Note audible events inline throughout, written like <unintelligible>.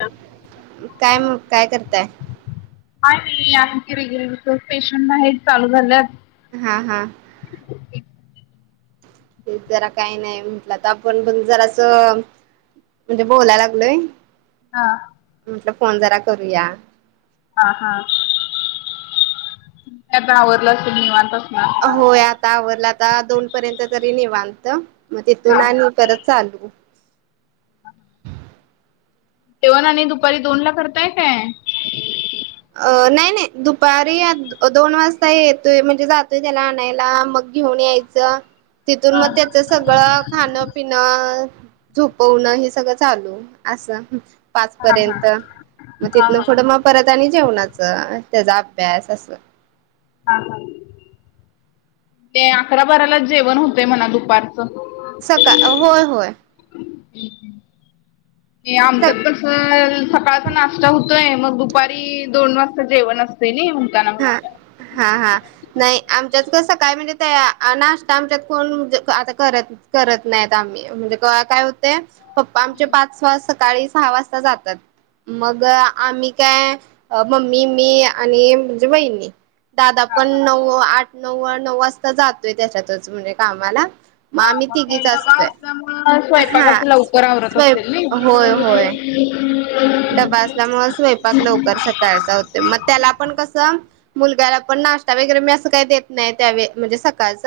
ह काय म काय करताय आहे नाही आणखी रेग्युलर प्टेशनट आहे चालू झालेत हा हा ते जरा काही नाही म्हटलं तर आपण पण जरा असं म्हणजे बोलाय लागलोय हा म्हटलं फोन जरा करूया हा हाता आवरवरलं असे निीवांतस ना होय आता आवरडला आता दोन पर्यंत तरी निेवत मग तिथून हा हा आणि परत चालू तेवन आणि दुपारी दोन ला करताय काय अ नाही नाही दुपारी दोन वाजता येतोय म्हणजे जातोय त्याला आणायला मग घेऊन यायचं तिथून मग हां त्याच सगळं खाणं पिण झोपवणं हे सगळं चालू असं पाच हां हां पर्यंत मग हां तिथनं हां पुढं मग परत आणि जेवणाचं त्याचा अभ्यास अस हा ह ते अकरा बारलाच जेवण होतंय म्हणा दुपारचं सकाळ होय होय आमच सका तस सकाळचा नाश्ता होत आहे मग दुपारी दोन वाजता जेवण असते ना म्हणताना हा म्हण हा हा नाही आमच्यात का सकाळी म्हणजे त्याया नाश्ता आमच्यात कोण आता कररत करत नाहीत आम्ही म्हणजे काय होते प् आमचे पाच वाज सकाळी सहा वाज मग आम्ही काय मम्मी मी आणि र महिनी दादा हां पण नव आठ नवव नऊ वाजता जातोय त्याच्यातच म्हणजे कामाला हा आम्ही मग तिघीच असतोय असल्या म हा स्वयंपाकाच लवकर आवरत स्वयं असेल ना होय होय हम् डबा असल्यामुळे स्वयंपाक लवकर सकाळचा होत मग त्याला पण कसं मुलग्याला पण नाश्ता वगैरे मी असं काही देत नाही त्यावे म्हणजे सकाळच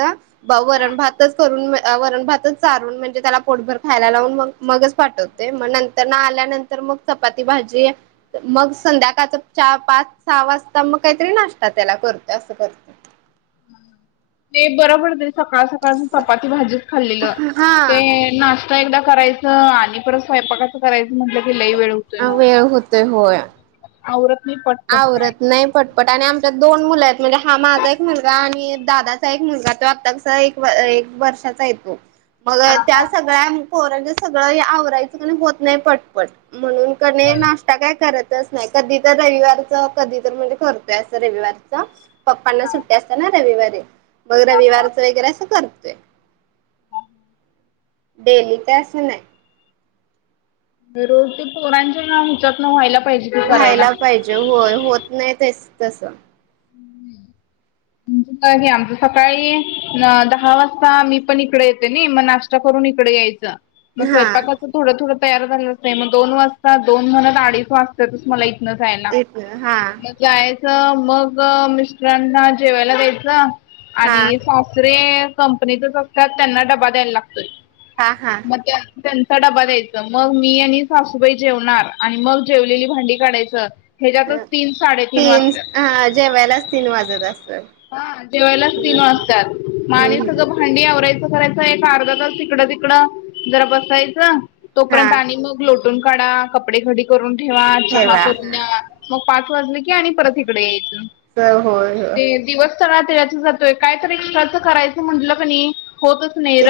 वरण भातच करून वरण भातच चारून म्हणजे त्याला पोटभर खायला लावून म मगच पाठत मग नंतर ना आल्यानंतर मग चपाती भाजी मग संध्याकाळच चार पाच सहा वाजता मग काहीतरी नाश्ता त्याला करत असं करत ते बरं पडत सकाळ सकाळ चपाती भाजीच खाल्लेलं ते नाशत एकदा करायचं आणि परत स्वयंपाकाचं करायचं म्हटलं की लई वेळ अ वेळ होतय होय औतनी पट आवरत नाही पड पट आणि आम दोन मुलं आहेत म्हणजे हा माझा एक मुलगा आणि दादाचा एक मुलगा तो आत्ताच एक एक वर्षाचा येतो मग हा त्या हा सगळ्या पोराच सगळं आवरायचं क होत नाही पटपट म्हणून नाश्ता काय करतच नाही कधी तर रविवार कधीण र प्ना हा अस रविवारी मग हा हा रविवारच वगैरे असं करतोय डेली ते अससं ना रोज ते पोरांचे नाव विचत ना व्हायला पाहिजे ते करायला. व्हायला पाहिजे हो होत नाही तेच तसं म्हणजे <inaudible> हे आमचं सकाळी दहा वाजता मी पण इकडे येते नाही मग नाश्ता करून इकडे यायचं मग हा स्वयपाकाचं थोडं थोडं तयार झालंच नाही मग दोन वाजता दोन म्हणत अडीच वाजता मला न जायला इथन हा मग जायचं मग मिस्टरांना जेवायला द्यायचं हा आणि सॉफरे कंपनीतच असतात त्यांना डबा द्यायला लागतोय हा हा मग त्यांचा डबा द्यायचं मग मी आणि सासूबाई जेवणार आणि मग जेवलेली भांडी काढायचं अ ह्याच्यातच तीन साडेतीन तीन वाजतात हा जेवायलाच तीन वाजत असत हा जेवायलाच तीन वाजतात मा आणि हम्म हम्म सगळं थंडी आवायचं करायचं एक अर्धा तास तिकडं तिकडं जरा बसायचं हा तोपर्यंत आणि मग लोटून काढा कपडे घडी करून ठेवा चहा करून द्या मग पाच वाजले की आणि परत इकडे यायचं तर होय होय दिवसस्थनाात येयच जातोय काय तर एक्स्ट्राचं करायचं म्हटलं का नाही होत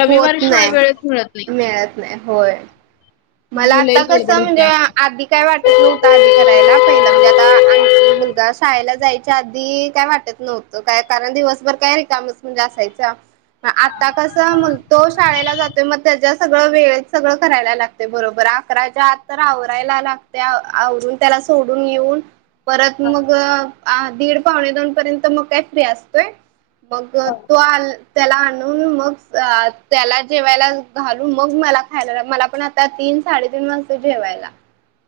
होत नाही मिळत नाही होय मला त्यामुळे आता लई गडबड कसं म्हणजे होत्या. आधी काय वाटत मग नव्हतं आधी करायला पहिलं म्हणजे आता मुलगा शाळेला जायच्या आधी काय वाटत नव्हतं काय कारण दिवसभर काय रिकाम च वेळ असायचा आता कसं तो मग शाळेला जातोय मग त्याच्या सगळं वेळेत सगळं करायला लागत ते बरोबर अकराच्या आत तर आवरायला लागते आवरून त्याला सोडून येऊन परत मग, दीड पावणे दोन पर्यंत मग काय फ्री असतोय मग तो आल त्याला आणून मग त्याला जेवायला घालून मग मला खायला मला पण ता, तीन साडे तीन वाज जेवायला,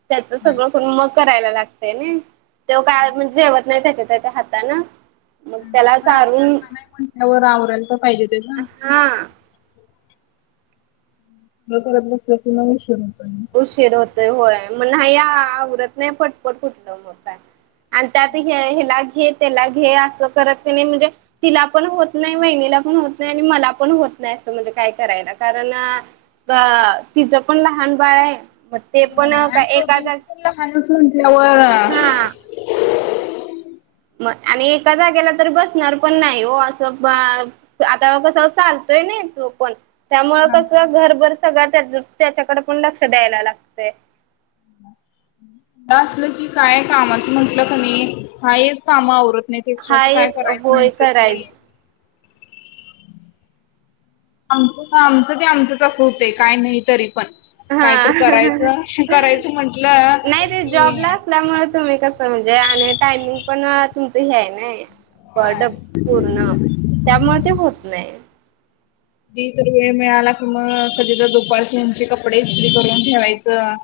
त्याच सगळं करून मग करायला घातलंय नी त्यो काय जेवत नाही त्याच्या त्याच्या हातान नाही पण लहान म्हटल्यावर आवरायला तर पाहिजे तेच हा <unintelligible> उशीर होतोय होय म नाही आवरत नाही पटपट कुटलं मग काय आणि त्यात हे ह्याला घे त्याला घे असं करत क नी म्हणजे तिला पण होत नाही वहिणीला पण होत नाही आणि मला पण होत नाही असं म्हणजे काय करायला कारण अ तिचं पण लहान बाळ आहे मग ते पण होय का आणि एका जा दोघींची पण लहानच हा म्हटल्यावर मग आणि एका जागेला तर बसणार पण नाही हो असं बा आता कस चालतोय नई तो पण त्यामु कसं घरभर सगळं त्याच त्याच्याकडे पण लक्ष द्यायला लागतंय असलं की काय कामाचं म्हंटलं कनी हाय हेच काम आवरत नाहीत हा एक्स्ट्राचं काय येत करायचं होय म्हटलं की करायच आमच का आमचं ते आमचंच असं होतंय नाही तरी पण हा कायतंर करायचं करायचं म्हटलं की त्यामुळे तुम्ही कसं म्हणजे आणि टायमिंग पण तुमचं हे आहे नाही बड पूर्ण त्यामुळे ते होत नाही कधी तर वेळ मिळाला कि मग कधी तर दुपारची हेंची कपडे इस्त्री करून ठेवायचं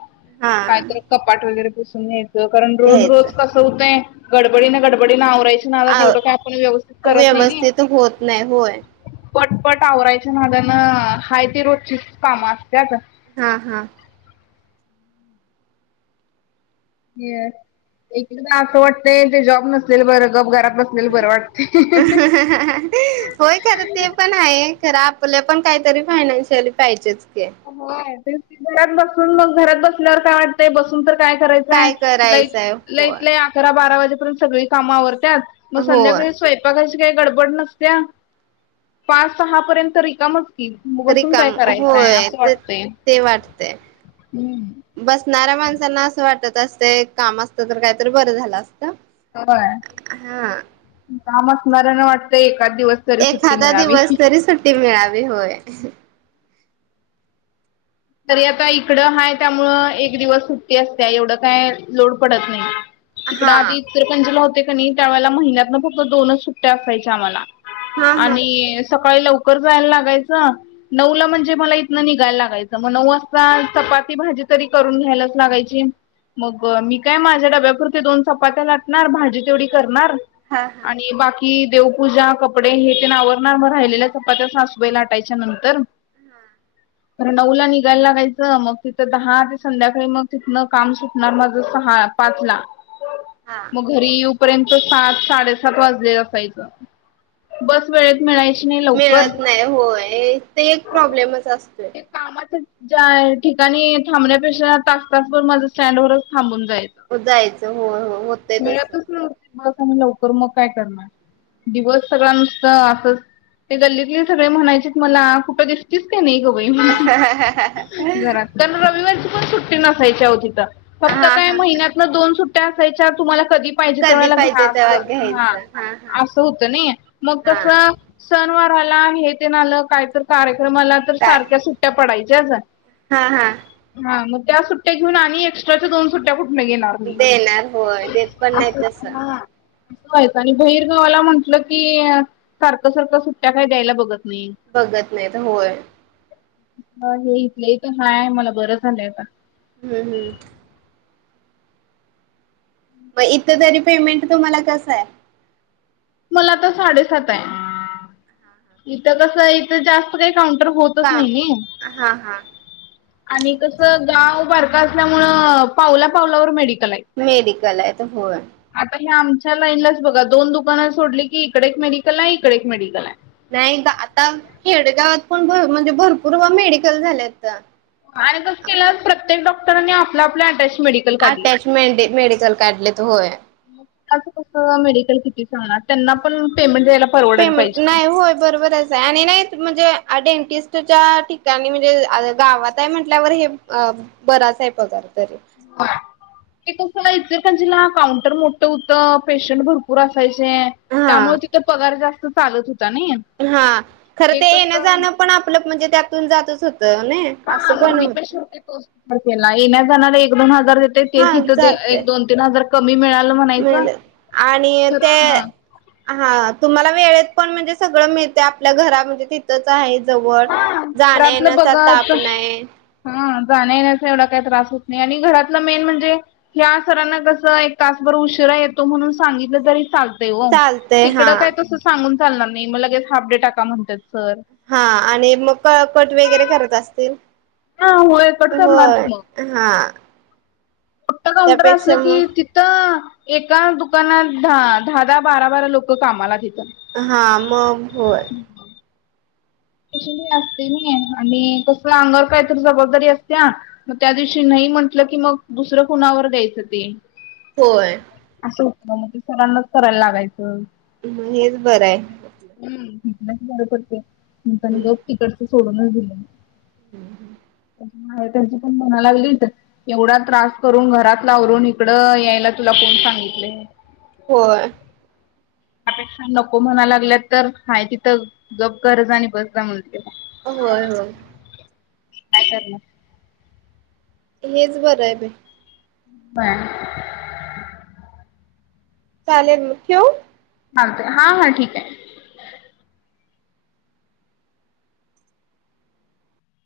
हा काय तर कपाट वगैरे पुसून घ्यायचं कारण रोज घ्यायचं रोज कस हुतंय गडबडीनं गडबडीनं आवरायचं नादात आ तेवढ काय आपण व्यवस्थित करत नाही व्यवस्थित होत होय नाही पटपट आवरायच्या नादानं हाय ती रोजचीच कामं असत्यात हा हा एकेकदा असं वाटतय ते जॉब नसलेल बरं गप घरात बस ह ह होय काय आता ते पण आहे खरं आपलं पण काहीतरी फायनान्शियल पाहिजेच की होय तेच कि घरात बसून मग घरात बसल्यावर काय वाटतय बसून तर काय करायचं काय लई करायचंय तं होय लई अकरा बारा वाजेपर्यंत सगळी कामं आवरत्यात मग होय संध्याकाळी स्वपा काची काय काय गडबड नसत्या पाच सहा पर्यंत रिकामच कि बसून रिकाम काय करायचंय होय असं ते वाटतय ते वाटतंय हम् की बसणाऱ्या माणसांना असं वाटत असतय काम असतं तर कायतर बरं झालं असत होय काम असणाऱ्यांना वाटतंय एखादं दिवस तरी सुट्टी एखादा मिळावी दिवस तरी सुट्टी मिळावी होय तरी आता इकडं हाय त्यामुळं एक दिवस सुट्टी असत्या एवढं काय लोड पडत नाही तिकडं हा आधी इचलकरंजी ला होते कणी त्या वेळेला महिन्यातनं फक्त दोनच सुट्ट्या असायचा आम्हाला हा हा आणि सकाळी लवकर जायला लागायच नऊ ला म्हणजे मला इथनं निघायला लागायचं मग नऊ असता चपाती भाजी तरी करून घ्यायलाच लागायची मग मी काय माझ्या डब्यापुरत्या दोन चपात्या लाटणार भाजी तेवढी करणार हा हा आणि बाकी च कि देवपूजा कपडे हे तेन आवरणार मग राहिलेल्या चपात्या सासबाई लाटायच्या नंतर हा नऊ ला निघायला लागायचं मग तिथं दहा ते संध्याकाळी मग तिथनं काम सुटणार माझं सहा पाच ला <inaudible> मग घरी यूपर्यंत सात साडेसात वाजले असायचं बस वेळेत मिळायची नाही. लवकर मिळत नाही होय, ते एक प्रॉब्लेमच असतोय. ते कामाच्या ज्या ठिकाणी थांबण्यापेक्षा तास तासभर माझं स्टँडवरच थांबून जाईल. जायचं होय, होय होतय तसं. नव्हती बस आली लवकर मग काय करणार, दिवस सगळा नुसता असंच ते गल्लीतले सगळे म्हणायचीत मला कुठं दिसतीस काय नाही ग बाई म्हण हा घरात. कारण रविवारीची पण सुट्टी नसायची अहो तिथं. फक्त काय हा महिन्यात दोन सुट्ट्या असायच्या. तुम्हाला कधी पाहिजे कधी त्यावेळेला पाहिजे घ्या तेव्हा असं हा घ्यायचं हा असं होतं नाही, मग हा कसं सणवार आला आणि हे तेन आलं कायतर कार्यक्रम आला तर काय सारख्या सुट्ट्या पडायच्याच. हा, हा. हा मग त्या सुट्ट्या घेऊन आणि एक्स्ट्राच्या दोन सुट्ट्या कुठनं घेणार? देणार होय देत पण <inaudible> नाही असं तस व्हायचं आणि बहिरगावाला म्हंटलं की, सारखं सारखं सुट्ट्या काय द्यायला बघत नाही. बघत नाहीत होय. ह हे इथल्या इथं हाय आहे मला बरं झालंय आता. हम्म, हम्म. मग इथं तरी पेमेंट तुम्हाला कसं आहे? मला आता साडेसात आहे. इथं कसं आहे इथं जास्त काही काउंटर होत तच का नाही. हा हा आणि कसं गाव बारक असल्यामुळं पावला पावलावर मेडिकल आहेत. मेडिकल आहेत होय. आता हे आमच्या लाईनलाच बघा दोन दुकानं सोडली की, इकडं एक मेडिकल आहे, इकडं एक मेडिकल आहे. नाही आता खेडगावात पण म्हणजे भरपूर ओ मेडिकल झाल्याता. आणि कसं केल्यात प्रत्येक डॉक्टरांनी आपला आपला अटॅच मेडि अटॅच मेडि-मेडिकल काढल्यात होय. असं कस मेडिकल किती चालणार त्यांना पण पेमेंट द्यायला परवडायला पेमेंट पाहिजे की. नाही होय बरोबर आहे. आणि नाही म्हणजे डेंटिस्टच्या ठिकाणी म्हणजे आ गावात आहे म्हंटल्यावर हे अ बराच आहे पगार तरी. होय. ते कसं इचलकरंजीला काउंटर मोठं होतं. पेशंट भर पूर असायचे हा त्यामुळे तिथं पगार जास्त चालत होता नई. हा खरं ते येणं जाणं पण आपलं म्हणजे त्यातून जातच होतं नई. हा मी पण शेवटी तोच विचार केला. येण्या जाणारला एक दोन हजार देते, तेच हा इथं जाते एक दोन तीन हजार कमी मिळाल म्हणायचं. मिळाले आणि खर ते हा तुम्हाला वेळेत पण म्हणजे सगळं मिळते आपल्या घरा म्हणजे ते इथंच आहे जवळ, हा जाण्या घरातलं येण्याचा ताप बघत नाही. हा जाण्या येण्याचा एवढा काही त्रास होत नाही. आणि घरातलं मेन म्हणजे ह्या सरांना कस एक तासभर उशिरा येतो म्हणून सांगितलं तरी चाल तय ओ. चालतय हा. तिकडं काय तसं सांगून चालणार नाही, मग लगेच हाफ डे टाका म्हणत्यात सर. हा आणि मग क-कट वगैरे करत असतील. हा होय कट करणार होय. की मग. हा. मोठं काउंटर असलं त्यापेक्षा की मग ति थं एका दुकानात दहा दहा दहा बारा बारा लोक कामाला तिथं. हा मग होय. हं. तशी मी असते नाही आणि कसं अंगावर काहीतरी जबाबदारी असत्या. मग त्या दिवशी नाही म्हंटलं, की मग दुसरं कुणावर द्यायचं ते. होय. असं होतं मग ते सरांनाच करायला लागायचं. मग हेच बरं आहे. हम्म हितनच बर पडतय <unintelligible> तिकडच सोडूनच दिल मी. माहेर त्यांची पण मना लागली. <unintelligible> एवढा त्रास करून घरातल आवरून इकडं यायला तुला कोण सांगितलय. होय. त्यापेक्षा नको म्हणा लागल्यात तर हाय तिथं गप कर जा आणि बस जा म्हणते. होय होय. काय करणार. हेच बरं आहे बाई. हा. चालेल म ठेऊ? चालतंय हा हा ठीक आहे.